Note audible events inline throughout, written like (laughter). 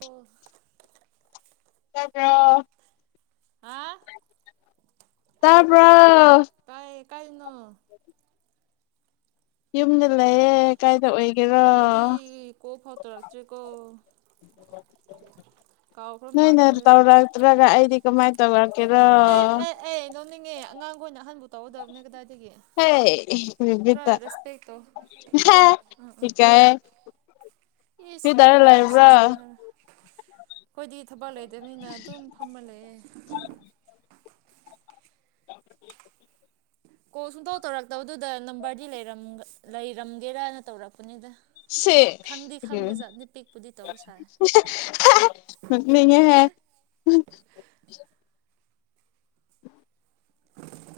ꯑꯣ ꯇꯥꯕ꯭ꯔꯣ ꯍꯥꯥ ꯇꯥꯕ꯭ꯔꯣ ꯇꯥꯏꯌꯦ ꯀꯥꯏꯗꯅꯣ ꯌꯨꯝꯗ ꯂꯩꯌꯦ ꯀꯥꯏꯗ ꯑꯣꯏꯒꯦꯔꯣ ꯑꯩꯈꯣꯏꯕꯨꯗꯤ ꯀꯣꯜ ꯐꯥꯎ ꯇꯧꯔꯛꯇ꯭ꯔꯤꯀꯣ ꯀꯥꯎꯈ꯭ꯔ ꯅꯣꯏꯅ ꯃꯥꯟꯕ꯭ꯔꯦ ꯇꯧꯔꯛꯇ꯭ꯔꯒ ꯑꯩꯗꯤ ꯀꯃꯥꯏꯅ ꯇꯧꯔꯛ ꯑꯦ ꯑꯦ ꯑꯦ ꯅꯣꯛ ꯅꯤꯡꯉꯦ ꯑꯉꯥꯡꯈꯣꯏꯅ ꯑꯍꯟꯕꯨ ꯇꯧꯒꯗꯕꯅꯦ ꯀꯗꯥꯏꯗꯒꯤ ꯑꯦ ꯈꯔ ꯔꯦꯁꯄꯦꯛ ꯇꯧ ꯎꯝ (unintelligible) ꯎꯝ ꯏꯀꯥꯏꯌꯦ ꯀꯔꯤ ꯏꯁ ꯇꯧꯔ ꯃꯤꯅ ꯂꯩꯕ꯭ꯔꯣ ꯑꯁꯦꯡ ꯑꯁꯦꯡꯕ ꯍꯥꯏꯔ ꯑꯩꯈꯣꯏꯗꯤ ꯊꯕꯛ ꯂꯩꯇꯕꯅꯤꯅ ꯑꯗꯨꯝ ꯐꯝꯃ ꯂꯩꯑꯦ ꯀꯣꯜ ꯁꯨꯡꯇꯧ ꯇꯧꯔꯛꯇꯕꯗꯨꯗ ꯅꯝꯕꯔꯗꯤ ꯂꯩꯔꯝꯒꯦꯔꯅ ꯇꯧꯔꯛꯄꯅꯤꯗ ꯁꯤ ꯈꯪꯗꯤ ꯈꯪꯕꯖꯥꯠꯅꯤ ꯄꯤꯛꯄꯨꯗꯤ ꯇꯧ ꯁꯥꯔꯦ ꯅꯣꯛꯅꯤꯡꯉꯦꯍꯦ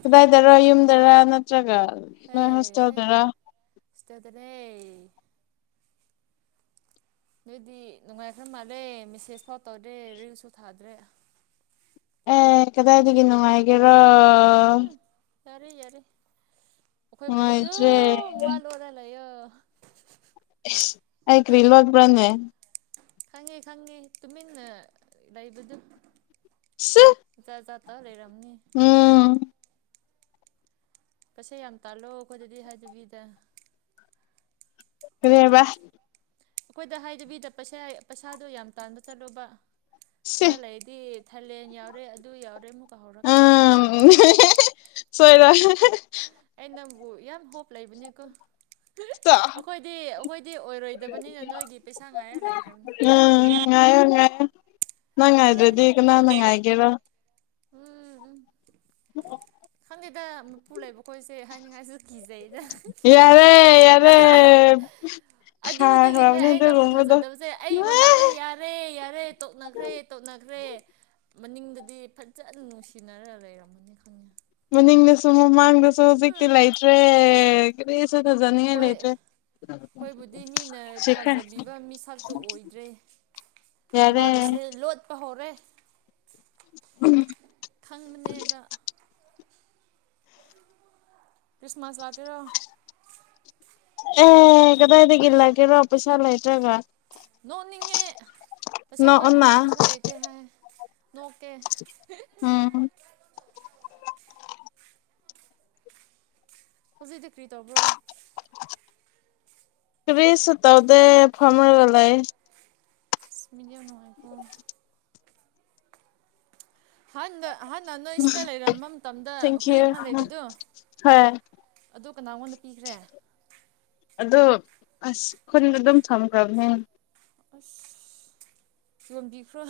ꯀꯗꯥꯏꯗꯔꯥ ꯌꯨꯝꯗꯔꯥ ꯅꯠꯇ꯭ꯔꯒ ꯍꯦ ꯅꯣꯏ ꯍꯦ ꯍꯣꯁꯇꯦꯜꯗꯔ ꯍꯣꯁꯇꯦꯜꯗꯅꯦ ꯅꯣꯏꯗꯤ ꯅꯨꯡꯉꯥꯏꯈ꯭ꯔ ꯃꯥꯜꯂꯦ ꯃꯦꯁꯦꯁ ꯐꯥꯎ ꯇꯧꯗ꯭ꯔꯦ ꯔꯤꯜꯁꯨ ꯊꯥꯗ꯭ꯔꯦ ꯑꯦ ꯀꯗꯥꯏꯗꯒꯤ ꯅꯨꯡꯉꯥꯏꯒꯦꯔꯣ ꯍꯝ ꯌꯥꯔꯦ ꯌꯥꯔꯦ ꯑꯩꯈꯣꯏꯕꯨꯗꯤ ꯅꯨꯡꯉꯥꯏꯇ꯭ꯔꯦ ꯑꯗꯨꯝ ꯋꯥ ꯂꯣꯠꯂ ꯂꯩꯌꯨꯣ ꯏꯁ ꯑꯩ ꯀꯔꯤ ꯂꯣꯠꯄꯔꯥꯅꯦ ꯈꯪꯉꯦ ꯈꯪꯉꯦ ꯇꯨꯃꯤꯟꯅ ꯂꯩꯕꯗꯨ ꯆꯥ ꯖꯠ ꯖꯠ ꯇꯧ ꯂꯩꯔꯝꯅꯤ ꯎꯝ ꯄꯩꯁꯦ ꯌꯥꯝ ꯇꯥꯜꯂꯣ ꯑꯩꯈꯣꯏꯗꯗꯤ ꯍꯥꯏꯗꯕꯤꯗ ꯀꯔꯤ ꯍꯥꯏꯕꯥ ꯑꯩꯈꯣꯏꯗ ꯍꯥꯏꯗꯕꯤꯗ ꯄꯩꯁꯥ ꯄꯩꯁꯥꯗꯣ ꯌꯥꯝ ꯇꯥꯟꯕ ꯆꯠꯂꯨꯕ ꯁꯤ ꯈꯔ ꯂꯩ ꯗꯤ ꯊꯥꯏꯂꯦꯟ ꯌꯥꯎꯔꯦ ꯑꯗꯨ ꯌꯥꯎꯔꯦ ꯑꯃꯨꯛꯀ ꯍꯧꯔꯛꯀꯅꯤ ꯎꯝ (unintelligible) ꯁꯣꯏꯔꯣꯏ ꯑ ꯅꯪꯕꯨ ꯌꯥꯝ ꯍꯣꯞ ꯂꯩꯕꯅꯤꯀꯣ ꯑꯩꯈꯣꯏꯗꯤ ꯑꯩꯈꯣꯏꯗꯤ ꯑꯣꯏꯔꯣꯏꯗꯕꯅꯤꯅ ꯅꯣꯏꯒꯤ ꯄꯩꯁꯥ ꯉꯥꯏꯔ ꯂꯩꯈ꯭ꯔꯕꯅꯤ (unintelligible) ꯅꯪꯉꯥꯏꯗ꯭ꯔꯗꯤ ꯀꯅꯥꯅ ꯉꯥꯏꯒꯦꯔꯣ ꯎꯝ ꯎ (inaudible) ꯈꯪꯗꯦꯗ ꯃꯄꯨ ꯂꯩꯕ ꯈꯣꯏꯁꯦ ꯍꯥꯏꯅꯤꯡꯉꯥꯏꯖꯨ ꯀꯤꯖꯩꯗ ꯌꯥꯔꯦ ꯌꯥꯔꯦ ꯑꯗꯨꯗꯒꯤꯅꯦ ꯈꯥꯈ꯭ꯔꯕꯅꯦ ꯑꯩ ꯅꯪꯕꯨ ꯑꯗꯨꯒꯨꯝꯕꯗꯣ ꯊꯖꯗꯕꯁꯦ ꯑꯩ ꯃꯃꯥꯡꯗ ꯌꯥꯔ ꯌꯥꯔꯦ ꯌꯥꯔꯦ ꯇꯣꯛꯅꯈ꯭ꯔꯦ ꯇꯣꯛꯅꯈ꯭ꯔꯦ ꯃꯅꯤꯡꯗꯗꯤ ꯐꯖꯅ ꯅꯨꯡꯁꯤꯅꯔ ꯂꯩꯔꯝꯃꯅꯤ ꯈꯪꯉꯦ ꯃꯅꯤꯡꯗꯁꯨ ꯃꯃꯥꯡꯗꯁꯨ ꯍꯧꯖꯤꯛꯇꯤ ꯂꯩꯇ꯭ꯔꯦ ꯀꯔꯤꯁꯨꯊꯖꯅꯤꯡꯉꯥꯏ ꯂꯩꯇ꯭ꯔꯦ ꯑꯈꯣꯏꯕꯨꯗꯤ ꯃꯤꯅ ꯁꯤꯈ꯭ꯔꯦ ꯊꯥꯖꯕꯤꯕ ꯃꯤꯁꯛꯇꯣ ꯑꯣꯏꯗ꯭ꯔꯦ ꯌꯥꯔꯦ ꯋꯥꯒꯁꯦ ꯂꯣꯠꯄ ꯍꯧꯔꯦ ꯈꯪꯕꯅꯦ ꯍꯥꯏꯕ ꯀ꯭ꯔꯤꯁꯃꯁ ꯂꯛꯇꯣꯏꯔꯣ ꯑꯦ ꯀꯗꯥꯏꯗꯒꯤ ꯂꯛꯀꯦꯔꯣ ꯄꯩꯁꯥ ꯂꯥꯏꯇꯔꯒ ꯅꯣꯛꯅꯤꯡꯉꯦ ꯄꯩꯁꯥ ꯄꯥꯏꯕ ꯅꯣꯛꯑꯣꯅ ꯈꯣꯏꯅ ꯄꯩꯁꯥ ꯂꯩꯇꯦ ꯍꯥꯏ ꯅꯣꯛꯀꯦ (unintelligible) ꯎꯝ ꯍꯧꯖꯤꯛꯗꯤ ꯀ꯭ꯔꯤ ꯇꯧꯕ꯭ꯔꯣ ꯀꯔꯤꯁꯨ ꯇꯧꯗꯦ ꯐꯝꯃꯒ ꯂꯩꯌꯦ ꯑꯁ ꯃꯤꯗꯤ ꯌꯥꯝꯅꯨꯉꯥꯏꯀꯣ ꯍꯍꯅ ꯍꯍꯅ ꯅꯣꯏ ꯁꯤꯗ ꯂꯩꯔꯝꯕ ꯃꯇꯝꯗ ꯍꯨꯏ ꯊꯦꯡꯀ꯭ꯌꯨ ꯑꯃ ꯂꯩꯕꯗꯨ ꯍꯣꯏ ꯑꯗꯨ ꯀꯅꯥꯉꯣꯟꯗ ꯄꯤꯈ꯭ꯔꯦ ꯑꯗꯣ ꯑꯁ ꯈꯨꯟꯗ ꯑꯗꯨꯝ ꯊꯝꯈ꯭ꯔꯕꯅꯦ ꯑꯁ ꯌꯟꯕꯤꯈ꯭ꯔꯣ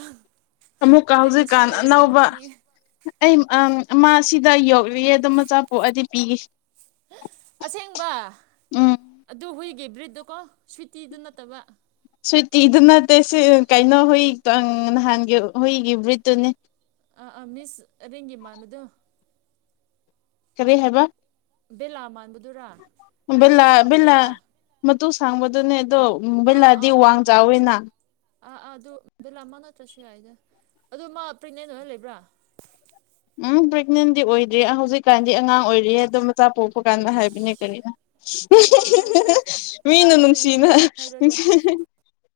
ꯑꯃꯨꯛꯀ ꯍꯧꯖꯤꯛꯀꯥꯟ ꯑꯅꯧꯕ ꯄꯤꯒꯦ ꯑꯩ ꯑꯪ ꯑꯃꯥꯁꯤꯗ ꯌꯣꯛꯔꯤꯌꯦ ꯑꯗꯨ ꯃꯆꯥ ꯄꯣꯛꯑꯗꯤ ꯄꯤꯒꯦ ꯑꯁꯦꯡꯕ ꯎꯝ ꯑꯗꯨ ꯍꯨꯏꯒꯤ ꯕ꯭ꯔꯤꯠꯇꯣ ꯀꯣ ꯁꯨꯏꯇꯤꯗꯨ ꯅꯠꯇꯕ ꯁꯨꯏꯇꯤꯗꯨ ꯅꯠꯇꯦ ꯁꯤ ꯀꯩꯅꯣ ꯍꯨꯏ ꯅꯍꯥꯟꯒꯤ ꯍꯨꯏꯒꯤ ꯕ꯭ꯔꯤꯠꯇꯨꯅꯦ ꯑꯥ ꯑꯥ ꯃꯤꯁ ꯔꯦꯡꯒꯤ ꯃꯥꯟꯕꯗꯣ ꯀꯔꯤ ꯍꯥꯏꯕ ꯕꯦꯂꯥ ꯃꯥꯟꯕꯗꯨꯔꯥ ꯃꯇꯨ ꯕꯦꯂꯥ ꯕꯦꯂꯥ ꯁꯥꯡꯕꯗꯨꯔꯥ ꯃꯇꯨ ꯁꯥꯡꯕꯗꯨꯅꯦ ꯑꯗꯣ ꯑꯥ ꯕꯤꯂꯥꯗꯤ ꯑꯥ ꯑꯥ ꯋꯥꯡ ꯑꯥ ꯆꯥꯎꯋꯤꯅ ꯑꯥ ꯑꯥ ꯑꯗꯨ ꯕꯦꯂꯥꯃ ꯅꯠꯇ꯭ꯔꯁꯨ ꯌꯥꯏꯗ ꯑꯗꯨ ꯃꯥ ꯄ꯭ꯔꯦꯒꯅꯦꯟ ꯑꯣꯏꯔꯥ ꯂꯩꯕ꯭ꯔꯥ꯫ ꯎꯝ ꯄ꯭ꯔꯦꯒꯅꯦꯟꯗꯤ ꯑꯣꯏꯗ꯭ꯔꯤ ꯍꯧꯖꯤꯛꯀꯥꯟꯗꯤ ꯑꯉꯥꯡ ꯑꯣꯏꯔꯤꯌꯦ ꯑꯗꫭ ꯃ ꯆꯆꯥ ꯄꯣꯛꯄ ꯀꯥꯟꯗ ꯏꯁ ꯍꯥꯏꯕꯅꯦ ꯀꯔꯤꯔ ꯌꯥꯔꯦ ꯃꯤꯅ ꯑꯩꯗꯤ ꯄ꯭ꯔꯦꯒꯅꯦꯟ ꯅꯨꯡꯁꯤꯅ ꯑꯣꯏꯕ꯭ꯔꯥ ꯍꯥꯏꯔꯒ (unintelligible)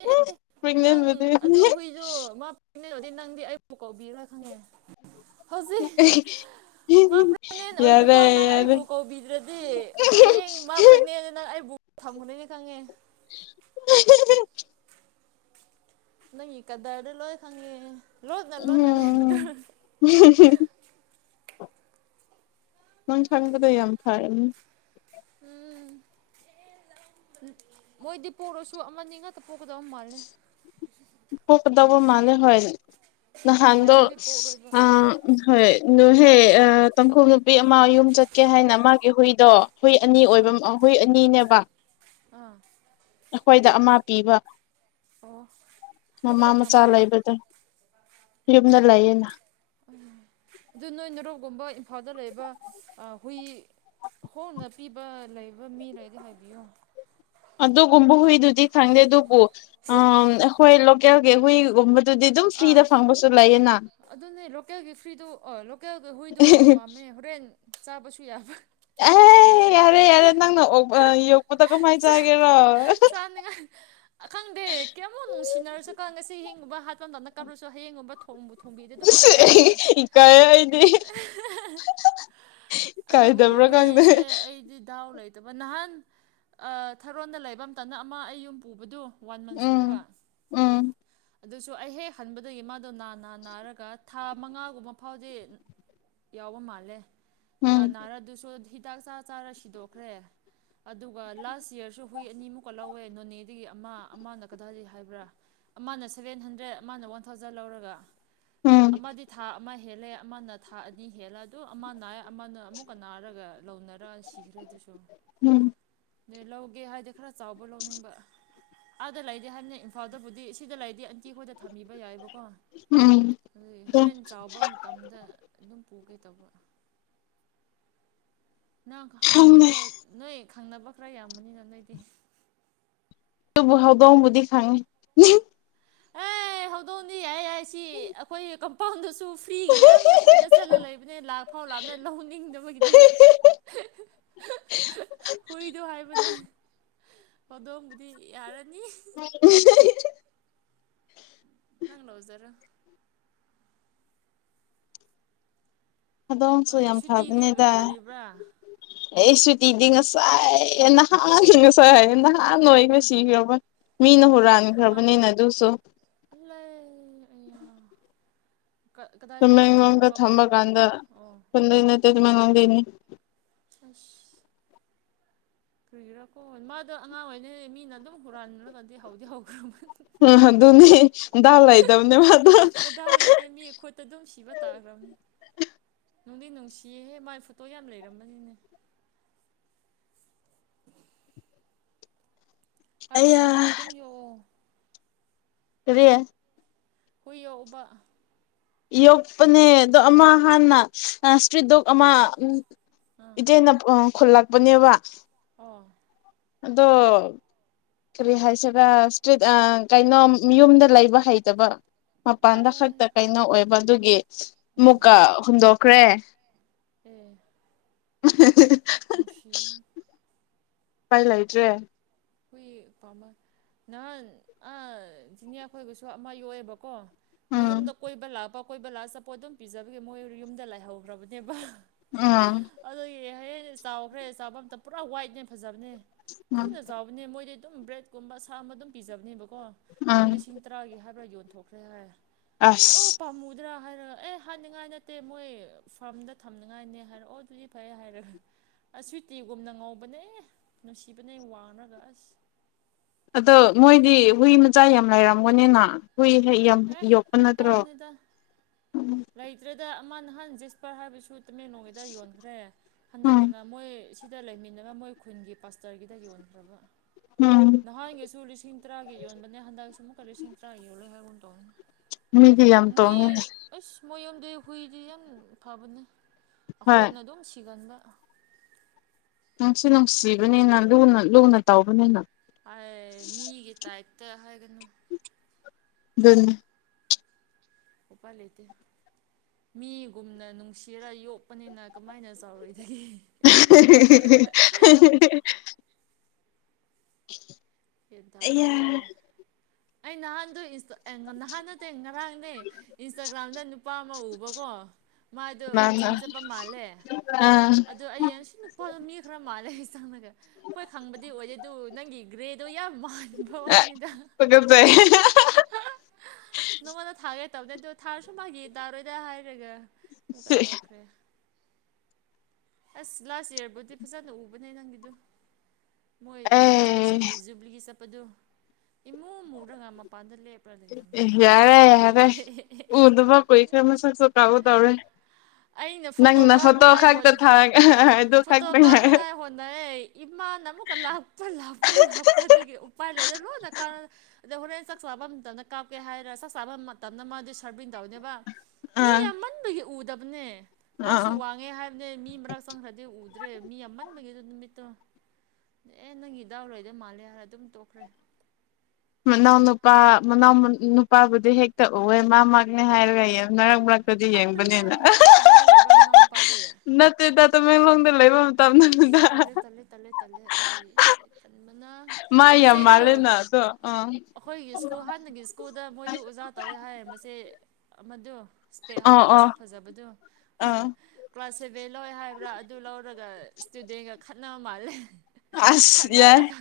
ꯑꯦ ꯅꯪ ꯄ꯭ꯔꯦꯒꯅꯦꯟꯕꯨꯗꯤ ꯑꯗꯨ ꯍꯨꯏꯗꯣ ꯃꯥ (inaudible) ꯍꯧꯖꯤꯛ ꯃꯥ ꯄ꯭ꯔꯦꯒꯅꯦꯟ ꯌꯥꯔꯦ ꯑꯣꯏꯗ꯭ꯔꯤꯐꯥꯎ ꯅꯪ ꯌꯥꯔꯦ ꯑꯩꯕꯨ ꯕꯤꯗ꯭ꯔꯗꯤ ꯍꯌꯦꯡ ꯃꯥ ꯄ꯭ꯔꯦꯒꯅꯦꯟꯗ ꯅꯪ ꯑꯩꯕꯨ ꯊꯝꯈꯅꯅꯦ ꯈꯪꯉꯦ꯫ (unintelligible) ꯅꯪꯒꯤ ꯀꯗꯥꯔꯗ ꯂꯣꯏ ꯈꯪꯉꯦꯑꯦ꯫ (unintelligible) ꯅꯪ ꯈꯪꯕꯗꯣ ꯌꯥꯝ ꯐꯥꯔꯝꯅꯤ꯫ (unintelligible) ꯃꯣꯏꯗꯤ ꯄꯣꯛꯔꯁꯨ ꯑꯃꯅꯤ ꯉꯥꯛꯇ ꯄꯣꯛꯀꯗꯕ ꯃꯥꯜꯂꯦ꯫ ꯄꯣꯛꯀꯗꯧꯕ ꯃꯥꯜꯂꯦ ꯍꯣꯏ ꯅꯍꯥꯟꯗꯣ ꯌꯥꯝꯗꯤ ꯄꯣꯛꯔꯣꯏꯕ ꯑꯥ ꯎꯝ ꯍꯣꯏ ꯗꯣꯍꯦ ꯑ ꯇꯥꯡꯈꯨꯜ ꯅꯨꯄꯤ ꯑꯃ ꯌꯨꯝ ꯆꯠꯀꯦ ꯍꯥꯏꯅ ꯃꯥꯒꯤ ꯍꯨꯏꯗꯣ ꯍꯨꯏ ꯑꯅꯤ ꯑꯣꯏꯕ ꯍꯨꯏ ꯑꯅꯤꯅꯦꯕ꯫ ꯎ꯫ ꯑꯩꯈꯣꯏꯗ ꯑꯃ ꯄꯤꯕ꯫ ꯑꯣ꯫ ꯑꯗꯨ ꯃꯃꯥ ꯀꯗꯥꯏ ꯃꯆꯥ ꯊꯝꯈ꯭ꯔꯦ ꯂꯩꯕꯗꯣ ꯌꯨꯝꯗ ꯂꯩꯌꯦꯅ꯫ ꯑꯗꯨ ꯅꯣꯏ ꯅꯨꯔꯨꯞꯒꯨꯝꯕ ꯏꯝꯐꯥꯜꯗ ꯂꯩꯕ ꯑꯥ ꯍꯨꯏ ꯍꯣꯡꯅ ꯄꯤꯕ ꯂꯩꯕ ꯃꯤ ꯂꯩꯔꯗꯤ ꯍꯥꯏꯕꯤꯌꯣ꯫ ꯑꯗꯨꯒꯨꯝꯕ ꯍꯨꯏꯗꯨꯗꯤ ꯈꯥꯡꯗꯦ ꯑꯗꯨꯕꯨ ꯑꯥꯝ ꯑꯩꯈꯣꯏ ꯂꯣꯀꯦꯜꯒꯤ ꯍꯨꯏꯒꯨꯝꯕ ꯑꯝ ꯑꯥ ꯐ꯭ꯔꯤꯗ ꯐꯪꯕꯁꯨ ꯂꯩ꯫ ꯑꯗꯨꯅꯦ ꯂꯣꯀꯦꯜꯒꯤ ꯐ꯭ꯔꯤꯗꯨ ꯑꯣ ꯂꯣꯀꯦꯜꯒꯤ ꯍꯨꯏꯗꯨ ꯑꯣꯏꯅ ꯄꯥꯝꯃꯦ ꯍꯣꯔꯦꯟ ꯆꯥꯕꯁꯨ ꯌꯥꯕ꯫ ꯑꯦꯍꯦ ꯌꯥꯔꯦ-ꯌꯥꯔꯦ ꯅꯪꯅ ꯑꯣꯛꯄ ꯑ ꯌꯣꯛꯄꯗꯣ ꯀꯃꯥꯏ ꯆꯥꯒꯦꯔꯣ꯫ ꯆꯥꯟꯅꯤꯡꯉꯥꯏ ꯑ ꯈꯪꯗꯦ ꯀꯌꯥꯃꯨꯛ ꯅꯨꯡꯁꯤꯅꯔꯁꯨꯀꯣ ꯉꯁꯤ ꯏꯍꯤꯡꯒꯨꯝꯕ ꯍꯥꯠꯄ ꯉꯝꯃꯛꯀ꯭ꯔꯕꯁꯨ ꯍꯥꯌꯦꯡꯒꯨꯝꯕ ꯊꯣ ꯊꯣꯡꯕꯨ ꯊꯣꯡꯕꯤꯔꯗꯤ ꯑꯗꯨꯝ ꯆꯥꯏ ꯑꯩꯗꯤ꯫ ꯏꯀꯥꯏ ꯑꯩꯗꯤ ꯑꯗꯨꯕꯨ ꯏꯀꯥꯏꯗꯕ꯭ꯔꯥ ꯈꯪꯗꯦ ꯍꯨꯏꯁꯦ ꯑꯩꯗꯤ ꯗꯥꯎ ꯂꯩ ꯇꯕ ꯅꯍꯥꯟ ꯑ ꯊꯔꯣꯟꯗ ꯂꯩꯕ ꯃꯇꯝꯗ ꯑꯃ ꯑꯩ ꯌꯨꯝ ꯄꯨꯕꯗꯨ ꯋꯥꯟ ꯃꯟ ꯎꯝ ꯁꯨꯔꯒ꯫ ꯎꯝ꯫ ꯑꯗꯨꯁꯨ ꯑꯩ ꯍꯦꯛ ꯍꯟꯕꯗꯒꯤ ꯃꯥꯗꯣ ꯅꯥ-ꯅꯥ-ꯅꯥꯔꯒ ꯊꯥ ꯃꯉꯥꯒꯨꯝꯕ ꯐꯥꯎꯗꯤ ꯌꯥꯎꯕ ꯃꯥꯜꯂꯦ ꯎꯝ ꯅꯥ-ꯅꯥꯔ ꯗꯨꯁꯨ ꯍꯤꯗꯥꯛ ꯆꯥ ꯆꯥꯔ ꯁꯤꯗꯣꯛꯈ꯭ꯔꯦ꯫ ꯑꯗꯨꯒ ꯂꯥꯁ ꯌꯦꯔꯁꯨ ꯍꯨꯏ ꯑꯅꯤꯃꯨꯛꯀ ꯂꯧꯋꯦ ꯅꯣꯅꯦꯗꯒꯤ ꯑꯃ ꯑꯃꯅ ꯀꯗꯥꯏꯗꯒꯤ ꯍꯥꯏꯕ꯭ꯔꯥ꯫ ꯑꯃꯅ ꯁꯕꯦꯟ ꯍꯟꯗ꯭ꯔꯦꯠ ꯑꯃꯅ ꯋꯟ ꯊꯥꯎꯖꯟ ꯂꯧꯔꯒ ꯎꯝ ꯑꯃꯗꯤ ꯊꯥ ꯑꯃ ꯍꯦꯜꯂꯦ ꯑꯃꯅ ꯊꯥ ꯑꯅꯤ ꯍꯦꯜꯂ ꯑꯗꯨ ꯑꯃ ꯅꯥꯑꯦ꯫ ꯑꯃꯅ ꯑꯃꯨꯛꯀ ꯅꯥꯔꯒ ꯂꯧꯅꯔ ꯁꯤꯈ꯭ꯔꯦ ꯑꯗꯨꯁꯨ ꯎꯝ ꯗꯨꯏ ꯂꯧꯒꯦ ꯍꯥꯏꯗꯤ ꯈꯔ ꯆꯥꯎꯕ ꯂꯧꯅꯤꯡꯕ ꯑꯥꯗ ꯂꯩꯗꯤ ꯍꯥꯏꯕꯅꯦ ꯏꯝꯐꯥꯜꯗꯕꯨꯗꯤ ꯁꯤꯗ ꯂꯩꯗꯤ ꯑꯟꯇꯤ ꯍꯣꯏꯗ ꯊꯝꯕꯤꯕ ꯌꯥꯏꯕꯀꯣ ꯎꯝ ꯑꯗꯨꯒꯤ ꯑꯗꯨꯝ ꯍꯣꯔꯦꯟ ꯆꯥꯎꯕ ꯃ ꯇꯝꯗ ꯑꯗꯨꯝ ꯄꯨꯒꯦ ꯇꯧꯕ꯫ ꯅꯪ ꯈ ꯍꯪꯕꯤꯌꯣ ꯈꯪꯉꯦ ꯅꯣꯏ ꯈꯪꯅꯕ ꯈ꯭ꯔ ꯌꯥꯝꯕꯅꯤꯅ ꯅꯣꯏꯗꯤ꯫ ꯇꯨꯕꯨ ꯍꯧꯗꯣꯡꯕꯨꯗꯤ ꯈꯪꯉꯤ꯫ ꯍꯦ ꯍꯧꯗꯣꯡꯗꯤ ꯌꯥꯏ ꯌꯥꯏ ꯁꯤ ꯑꯈꯣꯏ ꯀꯝꯄꯥꯎꯟꯗꯁꯨ ꯐ꯭ꯔꯤꯒꯤ ꯌꯥꯝ ꯃꯊꯟꯗ ꯆꯠꯂ ꯂꯩꯕꯅꯦ ꯂꯥꯛ ꯐꯥꯎ ꯂꯥꯛꯅꯦ ꯂꯧꯅꯤꯡꯗꯕꯒꯤꯅꯤ ꯍꯨꯏꯗꯣ ꯍꯥꯏꯕꯅꯦ ꯍꯧꯗꯣꯡꯕꯨꯗꯤ ꯌꯥꯔꯅꯤ꯫ (unintelligible) ꯅꯪ ꯂꯧꯖꯔꯣ ꯍꯣꯗꯣꯡꯁꯨ ꯍꯣꯏ ꯌꯥꯝ ꯁꯨꯇꯤꯗꯤ ꯐꯕꯅꯦꯗ꯫ ꯐꯔꯤꯕ꯭ꯔꯥ ꯑꯩ ꯁꯨꯇꯤꯗꯤ ꯉꯁꯥꯏ ꯅꯍꯥꯟ ꯉꯁꯥꯏ ꯍꯥꯏꯌꯦ ꯅꯍꯥꯟ ꯍꯥꯟ ꯅꯣꯏꯈ꯭ꯔꯦ ꯎꯝ ꯁꯤꯈ꯭ꯔꯕ ꯃꯤꯅ ꯑꯦ ꯀꯃꯥꯏ ꯍꯨꯔꯥꯟꯈ꯭ꯔꯕꯅꯤꯅ ꯑꯗꯨꯁꯨ (unintelligible) ꯑꯌꯥ ꯀ ꯀꯗꯥꯏꯗꯒꯤ ꯇꯃꯦꯂꯣꯡꯗ ꯍꯨꯔꯥꯟꯈ꯭ꯔꯕ ꯊꯝꯕ ꯀꯥꯟꯗ ꯈꯨꯟꯗꯒꯤꯔ ꯑꯣ ꯈꯨꯟꯗꯩ ꯅꯠꯇꯦ ꯇꯃꯦꯂꯣꯡꯗꯩꯅꯤ꯫ ꯑꯁ ꯀꯔꯤꯒꯤꯔꯀꯣ ꯃꯥꯗꯣ ꯑꯉꯥꯡ ꯑꯣꯏꯔꯤꯉꯩ ꯃꯤꯅ ꯑꯗꯨꯝ ꯍꯨꯔꯥꯟꯔꯒꯥꯗꯤ ꯍꯧꯗꯤ ꯍꯧꯈ꯭ꯔꯕ ꯎꯝ ꯑꯗꯨꯅꯦ ꯗꯥꯎ ꯂꯩꯇꯕꯅꯦ ꯃꯥꯗꯣ ꯗꯥꯎ ꯂꯩꯇꯦ ꯃꯤ ꯑꯩꯈꯣꯢ ꯐꯠꯇ ꯑꯗꯨꯝ ꯁꯤꯕ ꯇꯥꯈ꯭ꯔꯕꯅꯤ ꯅꯨꯡꯗꯤ ꯅꯨꯡꯁꯤꯌꯦꯍꯦ ꯃꯥꯥꯏ ꯐꯣꯇꯣ ꯌꯥꯝ ꯂꯩꯔꯝꯕꯅꯤꯅꯦ (unintelligible) ꯑꯗꯨꯁꯨ ꯑꯩꯌꯥ ꯍꯨꯏ ꯑꯗꯨꯝ ꯌꯣꯛꯑꯣ ꯀꯔꯤ ꯍꯨꯏ ꯌꯣꯛꯄ ꯌꯣꯛꯄꯅꯦ ꯑꯗꯣ ꯑꯃ ꯍꯥꯟꯅ ꯏꯁꯇ꯭ꯔꯤꯠ ꯗꯣꯛ ꯑꯃ ꯑꯪ ꯏꯆꯦꯅ ꯈꯨꯜꯂꯛꯄꯅꯦꯕ ꯑꯣ ꯑꯗꯣ ꯀꯔꯤ ꯍꯥꯏꯁꯤꯔ ꯏꯁꯇ꯭ꯔꯤꯠ ꯀꯩꯅꯣ ꯌꯨꯝꯗ ꯂꯩꯕ ꯍꯩꯇꯕ ꯃꯄꯥꯟꯗ ꯑꯩ ꯈꯛꯇ ꯀꯩꯅꯣ ꯑꯣꯏꯕ ꯑꯗꯨꯒꯤ ꯑꯃꯨꯛꯀ ꯍꯨꯟꯗꯣꯛꯈ꯭ꯔꯦ ꯎꯝ ꯎ (unintelligible) ꯅꯨꯡꯁꯤꯕꯅꯦ ꯎꯄꯥꯢ ꯂꯩꯗ꯭ꯔꯦ ꯍꯨꯢ ꯄꯥꯝꯃꯦ ꯅꯍꯥꯟ ꯖꯤꯅꯤꯌꯥ ꯈꯣꯏꯒꯁꯨ ꯑꯃ ꯌꯣꯛꯑꯦꯕꯀꯣ ꯎꯝ ꯃꯣꯏꯌꯨꯝꯗ ꯀꯣꯏꯕ ꯂꯥꯛꯄ ꯀꯣꯏꯕ ꯂꯥꯛꯑ ꯆꯄꯣꯠ ꯑꯗꯨꯝ ꯄꯤꯖꯕꯒꯤ ꯃꯣꯏ ꯌꯨꯝꯗ ꯂꯩꯍꯧꯈ꯭ꯔꯕꯅꯦꯕ ꯎꯝ ꯑꯗꯨꯒꯤ ꯍꯌꯦꯡ ꯆꯥꯎꯈ꯭ꯔꯦ ꯆꯥꯕ ꯑꯝꯇ ꯄꯨꯔꯥ ꯋꯥꯏꯠꯅꯦ ꯐꯖꯕꯅꯦ ꯎꯝ ꯊꯨꯅ ꯅꯦ ꯃꯣꯏꯗꯤ ꯑꯗꯨꯝ ꯕ꯭ꯔꯦꯗꯀꯨꯝꯕ ꯁꯥꯕ ꯑꯗꯨꯝ ꯄꯤꯖꯕꯅꯦꯕꯀꯣ ꯑꯗꯨ ꯎꯝ ꯂꯤꯁꯤꯡ ꯇꯔꯥꯒꯤ ꯍꯥꯏꯕ꯭ꯔꯥ ꯌꯣꯟꯊꯣꯛꯈ꯭ꯔꯦ ꯍꯥꯏ ꯑꯗꯨ ꯑꯥ ꯑꯁ ꯄꯥꯝꯃꯨꯗ꯭ꯔꯥ ꯗ꯭ꯔꯥ ꯍꯥꯏꯔꯒ ꯑꯦ ꯍꯥꯏꯅꯤꯡꯉꯥꯏ ꯅꯠꯇꯦ ꯃꯣꯏ ꯐꯥꯔꯝꯗ ꯊꯝꯅꯤꯡꯉꯥꯏꯅꯦ ꯍꯥꯏꯔꯦ ꯑꯣ ꯑꯗꯨꯗꯤ ꯐꯩ ꯍꯥꯏꯔꯒ ꯑꯁ ꯁꯨꯏꯇꯤꯒꯨꯝꯅ ꯉꯧꯕꯅꯦ ꯅꯨꯡꯁꯤꯕꯅꯦ ꯋꯥꯡꯂꯒ ꯑꯁ ꯑꯗꯣ ꯃꯣꯏꯗꯤ ꯍꯨꯏ ꯃꯆꯥ ꯌꯥꯝ ꯂꯩꯔꯝꯒꯅꯤꯅ ꯍꯨꯏ ꯌꯥꯝ ꯑꯦ ꯌꯣꯛꯄ ꯅꯠꯇ꯭ꯔꯣ ꯅꯨꯄꯥꯅꯤꯗ ꯎꯝ ꯂꯩꯇ꯭ꯔꯦꯗ ꯑꯃ ꯅꯍꯥꯟ ꯖꯤꯁꯄꯥꯔ ꯍꯥꯏꯕꯁꯨ ꯇꯨꯃꯦꯡꯂꯣꯡꯉꯩꯗ ꯌꯣꯟꯈ꯭ꯔꯦ ꯎꯝ ꯍꯟꯗꯛꯀꯤꯅ ꯃꯣꯏ ꯁꯤꯗ ꯂꯩꯃꯤꯟꯅꯕ ꯃꯣꯏ ꯈꯨꯟꯒꯤ ꯄꯥꯁꯇ꯭ꯔꯒꯤꯗ ꯌꯣꯟꯈ꯭ꯔꯕꯥ ꯎꯝ ꯅꯍꯥꯟꯒꯤꯁꯨ ꯂꯤꯁꯤꯡ ꯇꯔꯥꯒꯤ ꯌꯣꯟꯕꯅꯦ ꯍꯟꯗꯛꯁꯨ ꯑꯃꯨꯛꯀ ꯂꯤꯁꯤꯡ ꯇꯔꯥ ꯌꯣꯜꯂꯦ ꯍꯥꯏꯒꯨꯝ ꯇꯧꯅꯦ ꯃꯤꯗꯤ ꯌꯥꯝ ꯃꯣꯏ ꯇꯣꯡꯉꯤꯅꯦ ꯑꯦꯁ ꯃꯣꯏ ꯌꯨꯝꯗꯤ ꯍꯨꯏꯗꯤ ꯌꯥꯝ ꯐꯕꯅꯦ ꯍꯣꯏ ꯑꯩꯈꯣꯏꯅ ꯑꯗꯨꯝ ꯁꯤꯒꯟꯕ꯫ ꯅꯨꯡꯁꯨ ꯅꯨꯡꯁꯤꯕꯅꯤꯅ ꯂꯨꯅ ꯂꯨꯅ ꯇꯥꯎꯧꯕꯅꯤꯅ꯫ ꯑꯥꯏ ꯃꯤꯒꯤ ꯇꯥꯏꯞꯇ ꯍꯥꯏꯒꯅꯨ꯫ ꯗꯨꯅꯤ꯫ ꯎꯄꯥꯏ ꯂꯩꯇꯦ꯫ ꯃꯤꯒꯨꯝꯅ ꯅꯨꯡꯁꯤꯔ ꯌꯣꯛꯄꯅꯤꯅ ꯀꯃꯥꯏꯅ ꯆꯥꯎꯔꯣꯏꯗꯒꯦ꯫ (unintelligible) (unintelligible) ꯑꯦꯟ ꯑꯌꯥ ꯇꯥꯗ꯭ꯔꯦ ꯑꯩ ꯅꯍꯥꯟꯗꯨ ꯏꯟꯁꯇ ꯑꯦ ꯅꯍꯥꯟ ꯅꯠꯇꯦ ꯉꯔꯥꯡꯅꯦ ꯏꯟꯁꯇꯥꯒ꯭ꯔꯥꯝꯗ ꯅꯨꯄꯥ ꯑꯃ ꯎꯕꯀꯣ꯫ ꯃꯥꯗꯣ ꯃꯥꯅ ꯖꯤꯝ ꯆꯠꯄ ꯃꯥꯜꯂꯦ ꯑ ꯑꯗꯣ ꯑꯩ ꯑꯁꯤ ꯅꯨꯄꯥꯗ ꯃꯤ ꯈꯔ ꯃꯥꯜꯂꯦ ꯆꯪꯔꯒ ꯍꯣꯏ ꯈꯪꯕꯗꯤ ꯑꯣꯏꯗꯦ ꯑꯗꯨ ꯅꯪꯒꯤ ꯒ꯭ꯔꯦ ꯑꯗꯨ ꯌꯥꯝ ꯃꯥꯟꯕ ꯋꯥꯅꯤꯗ꯫ ꯇꯨꯀꯠꯆꯩ ꯅꯉꯣꯟꯗ ꯊꯥꯒꯦ ꯇꯧꯕꯅꯦ ꯑꯗꯨ ꯊꯥꯔꯁꯨꯨꯝ ꯃꯥꯒꯦ ꯇꯥꯔꯣꯏꯗ ꯍꯥꯏꯔꯒ꯫ ꯃꯨꯛꯀ ꯇꯣꯛꯈ꯭ꯔꯦ꯫ ꯑꯁ ꯂꯥꯁ ꯌꯦꯔꯕꯨꯗꯤ ꯐꯖꯅ ꯎꯕꯅꯦ ꯅꯪꯒꯤꯗꯨ꯫ ꯃꯣꯏ ꯑꯦ ꯆꯔꯆꯀꯤ ꯖꯨꯕ꯭ꯂꯤꯒꯤ ꯆꯠꯄꯗꯨ ꯏꯃꯨ ꯃꯨꯔꯒ ꯃꯄꯥꯟꯗ ꯂꯦꯞ ꯑꯦ ꯌꯥꯔꯦ ꯌꯥꯔꯦ ꯎꯗꯨꯃ ꯀꯨꯏꯈ꯭ꯔꯦ ꯃꯁꯛꯁꯨ ꯀꯥꯎꯒꯇꯧꯔꯦ꯫ ꯑꯩꯅ ꯐꯣꯇꯣ ꯀꯥꯞꯅꯉꯥꯏ ꯍꫭꯠ ꯊꯥꯔꯒ ꯑꯗꯨ ꯐꯣꯇꯣ ꯈꯛꯇ ꯉꯥꯏꯔꯦ ꯀꯥꯞꯅꯉꯥꯏ ꯍꯣꯠꯅꯔꯦ꯫ ꯏꯃꯥꯅ ꯑꯃꯨꯛꯀ ꯂꯥꯛꯄ ꯂꯥꯛꯄ ꯂꯥꯛꯄꯗꯨꯒꯤ ꯎꯄꯥꯏ ꯂꯩꯔ ꯂꯣꯏꯅ ꯀꯥꯔ ꯑꯗꯣ ꯍꯣꯔꯦꯟ ꯆꯥꯛ ꯆꯥꯕ ꯃꯇꯝꯗ ꯀꯥꯞꯀꯦ ꯍꯥꯏꯔ ꯆꯥꯛ ꯆꯥꯕ ꯃꯇꯝꯗ ꯃꯥꯗꯤ ꯁꯥꯔꯚꯤꯡ ꯇꯧꯅꯦꯕ꯫ ꯃꯤ ꯑꯥ ꯌꯥꯝꯃꯟꯕꯒꯤ ꯎꯗꯕꯅꯦ ꯃꯥꯁꯨ ꯑꯥ ꯋꯥꯡꯉꯦ ꯍꯥꯏꯕꯅꯦ ꯃꯤ ꯃꯔꯛ ꯆꯪꯈ꯭ꯔ ꯊꯤ ꯎꯗ꯭ꯔꯦ ꯃꯤ ꯌꯥꯝꯃꯟꯕꯒꯤ ꯗꯨ ꯅꯨꯃꯤꯠꯇꯣ꯫ ꯑꯦ ꯅꯪꯒꯤ ꯗꯥꯎ ꯂꯩꯗ ꯃꯥꯜꯂꯦ ꯍꯥꯏꯔ ꯑꯗꯨꯝ ꯇꯣꯛꯈ꯭ꯔꯦ꯫ ꯃꯅꯥꯎ ꯅꯨꯄꯥ ꯃꯅꯥꯎ ꯅꯨ ꯅꯤꯄꯥꯕꯨꯗꯤ ꯍꯦꯛꯛꯇ ꯎꯑꯦ ꯃꯥ ꯃꯛꯅꯦ ꯀꯗꯥ ꯍꯥꯏꯔꯒ ꯅꯔꯛ ꯃꯔꯛ ꯀꯗꯤ ꯌꯦꯡꯕꯅꯦꯅ ꯑꯄꯜꯂꯥꯏ ꯀꯗꯥꯏꯗ ꯂꯩꯕ ꯃꯅꯥꯎ ꯅꯨꯄꯥꯗꯤ ꯅꯠꯇꯦꯗ ꯇꯃꯦꯡꯂꯣꯡꯗ ꯂꯩꯕ ꯑꯦꯁ ꯃꯇꯝꯗꯨꯗ ꯇꯜꯂꯦ ꯇꯜꯂꯦ ꯇꯜꯂꯦ ꯇꯜꯂꯦ ꯑꯩ ꯇꯟꯕꯅ ꯃꯥ ꯌꯥꯝ ꯃꯆꯩꯗꯨ ꯃꯥꯜꯂꯦꯅ ꯑꯗꯣ ꯑꯥ ꯑꯩꯈꯣꯏꯒꯤ ꯁ꯭ꯀꯨꯜ ꯍꯥꯟꯅꯒꯤ ꯁ꯭ꯀꯨꯜꯗ ꯃꯣꯏꯗꫭ ꯑꯣꯖꯥ ꯇꯧꯋꯦ ꯍꯥꯏ ꯃꯆꯦ ꯑꯃꯗꯨ꯫ ꯁ꯭ꯄꯦꯛ ꯑꯥ ꯍꯥꯞꯔ ꯑꯥ ꯃꯁꯛ ꯐꯖꯕꯗꯨ ꯑꯥ ꯀ꯭ꯂꯥꯁ ꯁꯦꯚꯦꯟ ꯂꯧ ꯍꯥꯏꯕ꯭ꯔꯥ ꯑꯗꯨ ꯗ ꯏꯁ꯭ꯇꯨꯗꯦꯟꯒ ꯈꯠꯅꯕ ꯃꯥꯜꯂꯦ ꯑꯁ ꯌꯥꯏ ꯈꯠꯅꯔꯒ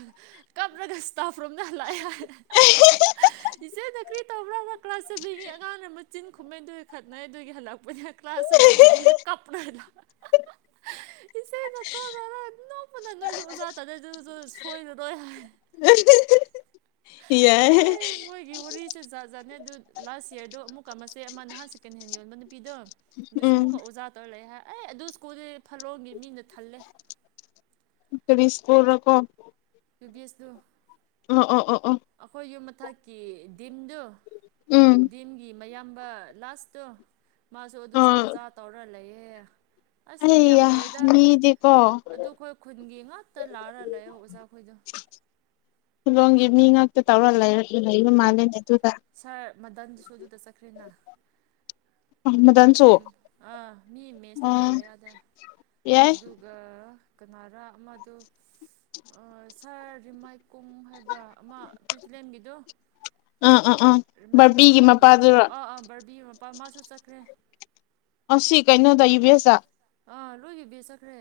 ꯀꯞ꯭ꯔꯒ ꯏꯁ꯭ꯇꯥꯐ ꯔꯨꯝꯗ ꯍꯜꯂꯛꯑꯦ ꯍꯥꯏ ꯏꯆꯦꯅ ꯀ꯭ꯔꯤ ꯇꯧꯕ꯭ꯔꯣ ꯀ꯭ꯂꯥꯁ ꯁꯕꯦꯟꯒꯤ ꯑꯉꯥꯡꯅ ꯃꯆꯤꯟ ꯈꯨꯝꯃꯦ ꯗꯨꯏ ꯈꯠꯅꯩ ꯑꯗꯨꯒꯤ ꯍꯜꯂꯛꯄꯅꯤ ꯍꯥꯏ ꯀ꯭ꯂꯥꯁꯁꯨ ꯂꯣꯏꯗꯕꯤꯗ ꯀꯞꯔꯒ ꯂꯥ ꯏꯆꯦꯅ ꯀꫭꯜ ꯇꯧꯔꯒ ꯅꯣꯛꯄꯅ ꯅꯣꯏꯁꯨ ꯑꯣꯖꯥ ꯇꯥꯅꯗꯨꯏꯁꯨ ꯁꯣꯏꯔꯔꯣꯏ ꯍꯥꯏ꯫ ꯌꯥꯏ ꯑꯦ ꯃꯣꯏꯒꯤ ꯋꯥꯔꯤ ꯁꯦ ꯖꯥꯠ ꯖꯥꯠꯅꯦ ꯑꯗꯨ ꯂꯥꯁ ꯌꯦꯔꯗꯣ ꯑꯃꯨꯛꯀ ꯃꯆꯦ ꯑꯃ ꯅꯍꯥꯟ ꯁꯦꯀꯦꯟ ꯍꯦꯟ ꯌꯣꯟꯕ ꯅꯨꯄꯤꯗꯨ꯫ ꯑꯗꯨꯁꯨ ꯎꯝ ꯑꯃꯨꯛꯀ ꯑꯣꯖꯥ ꯇꯧꯔ ꯂꯩ ꯍꯥꯏ ꯑꯦ ꯑꯗꯨ ꯁ꯭ꯀꯨꯜꯗꯤ ꯐꯂꯣꯝꯒꯤ ꯃꯤꯅ ꯊꯜꯂꯦ꯫ ꯀꯔꯤ ꯁ꯭ꯀꯨꯜꯔꯀꫭ꯫ ꯗꯤ ꯕꯤ ꯑꯦꯁ ꯗꯨ꯫ ꯑꯣ ꯑꯣ ꯑꯣ ꯑꯣ꯫ ꯑꯩꯈꯣꯏ ꯌꯨꯝ ꯃꯊꯛꯀꯤ ꯗꯤꯝꯗꯨ ꯎꯝ ꯗꯤꯝꯒꯤ ꯃꯌꯥꯝꯕ ꯂꯥꯁ ꯇꯨ ꯃꯥꯁꯨ ꯑꯗꯨꯁꯨ ꯑꯣ ꯑꯣꯖꯥ ꯇꯧꯔ ꯂꯩꯌꯦ ꯍꯥꯏꯌꯦ꯫ ꯑꯁ ꯃꯤ ꯌꯥꯝ ꯑꯩꯌꯥ ꯇꯧꯋꯦꯗ ꯃꯤꯗꯤꯀꯣ ꯑꯗꯨ ꯈꯣꯏ ꯈꯨꯟꯒꯤ ꯉꯥꯛꯇ ꯂꯥꯛꯔ ꯂꯩꯑꯦ ꯑꯣꯖꯥꯈꯣꯏꯗꯣ꯫ ꯁꯤꯂꯣꯡꯒꯤ ꯃꯤ ꯉꯥꯛꯇ ꯇꯧꯔ ꯂꯩꯔ ꯂꯩꯕ ꯎꯝ ꯃꯥꯜꯂꯦꯅꯦ ꯑꯗꯨꯗ꯫ ꯁꯥꯔ ꯃꯗꯟꯗꯨꯁꯨ ꯑꯗꯨꯗ ꯆꯠꯈ꯭ꯔꯦꯅ꯫ ꯃꯗꯟꯁꯨ ꯔꯤꯀꯂꯦꯝ ꯑꯥ ꯃꯤ ꯃꯦꯁ ꯑꯣ ꯂꯧꯔ ꯂꯩ ꯌꯥꯗꯦ ꯌꯥꯏ ꯑꯗꯨꯒ ꯀꯅꯥꯔ ꯑꯃꯗꯣ ꯁꯥꯔ ꯔꯤꯃꯥꯏ ꯀꯨꯝ ꯍꯥꯏꯕ꯭ꯔꯥ ꯑꯃ ꯄ꯭ꯔꯤꯇꯂꯦꯝꯒꯤꯗꯨ ꯎꯝ ꯎꯝ ꯃꯥꯏꯀꯣꯡ ꯍꯥꯡꯒꯣꯝ ꯑꯥ ꯑꯥ ꯕꯔꯕꯤ ꯃꯄꯥ ꯃꯥꯁꯨ ꯆꯠꯈ꯭ꯔꯦ ꯁꯤ ꯀꯩꯅꯣꯗ (unintelligible) ꯑꯥ ꯂꯣꯏꯒꯤ ꯕꯦꯁ ꯆꯠꯈ꯭ꯔꯦ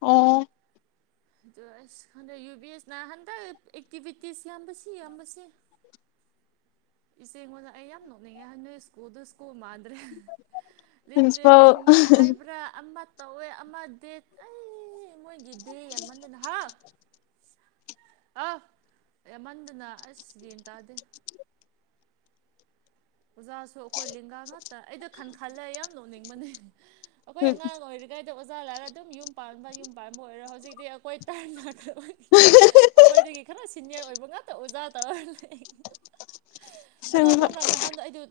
ꯑꯣ (inaudible) ꯑꯗꯣ ꯑꯁ ꯈꯪꯗꯦ ꯍꯟꯗꯛ ꯌꯨ ꯕꯤ ꯑꯦꯁꯅ ꯍꯟꯗꯛ ꯑꯦꯛꯇꯤꯚꯤꯇꯤꯁ ꯌꯥꯝꯕꯁꯤ ꯌꯥꯝꯕꯁꯤ ꯏꯆꯦ ꯑꯩꯉꯣꯟꯅ ꯑꯩ ꯌꯥꯝ ꯅꯣꯛꯅꯤꯡꯉꯦ ꯅꯣꯏ ꯁ꯭ꯀꯨꯜ ꯁ꯭ꯀꯨꯜ ꯃꯥꯜ ꯄ꯭ꯔꯤꯟꯁꯤꯄꯥꯜ ꯂꯤꯇ꯭ꯔꯦꯂꯤ ꯃꯤꯠ ꯍꯥꯏꯕ꯭ꯔꯥ ꯑꯃ ꯇꯧꯋꯦ ꯑꯃ ꯗꯦꯠ ꯑꯩ ꯃꯣꯏꯒꯤ ꯗꯦ ꯌꯥꯝꯃꯥꯜꯗꯅ ꯍꯥꯎ ꯑ ꯌꯥꯝꯃꯟꯗꯅ ꯑꯁ ꯒ꯭ꯌꯦꯟ ꯇꯥꯗꯦ ꯑꯣꯖꯥꯁꯨ ꯑꯩꯈꯣꯏ ꯂꯦꯡꯒꯥ ꯉꯥꯛꯇ ꯑꯩꯗ ꯈꯟ ꯈꯜꯂꯦ ꯌꯥꯝ ꯅꯣꯛꯅꯤꯡꯕꯅꯦ ꯑꯩꯈꯣꯏ ꯑꯉꯥꯡ ꯑꯣꯏꯔꯤ ꯑꯣꯖꯥ ꯂꯥꯏꯔ ꯑꯗꯨꯝ ꯌꯨꯝ ꯄꯥꯟꯕ ꯌꯨꯝ ꯄꯥꯟꯕ ꯑꯣꯏꯔꯣ ꯍꯧꯖꯤꯛꯇꯤ ꯑꯩꯈꯣꯏ ꯇ (unintelligible) ꯑꯩꯈꯣꯏꯗꯒꯤ ꯈꯔ ꯁꯤꯅꯤꯌꯔ ꯑꯣꯏꯕ ꯉꯥꯛꯇ ꯑꯣꯖꯥ ꯇꯧꯔ ꯂꯩ ꯑꯗꯣ ꯈꯪꯕ꯭ꯔꯥ ꯅꯍꯥꯟꯗꯣ ꯑꯩꯗꯨ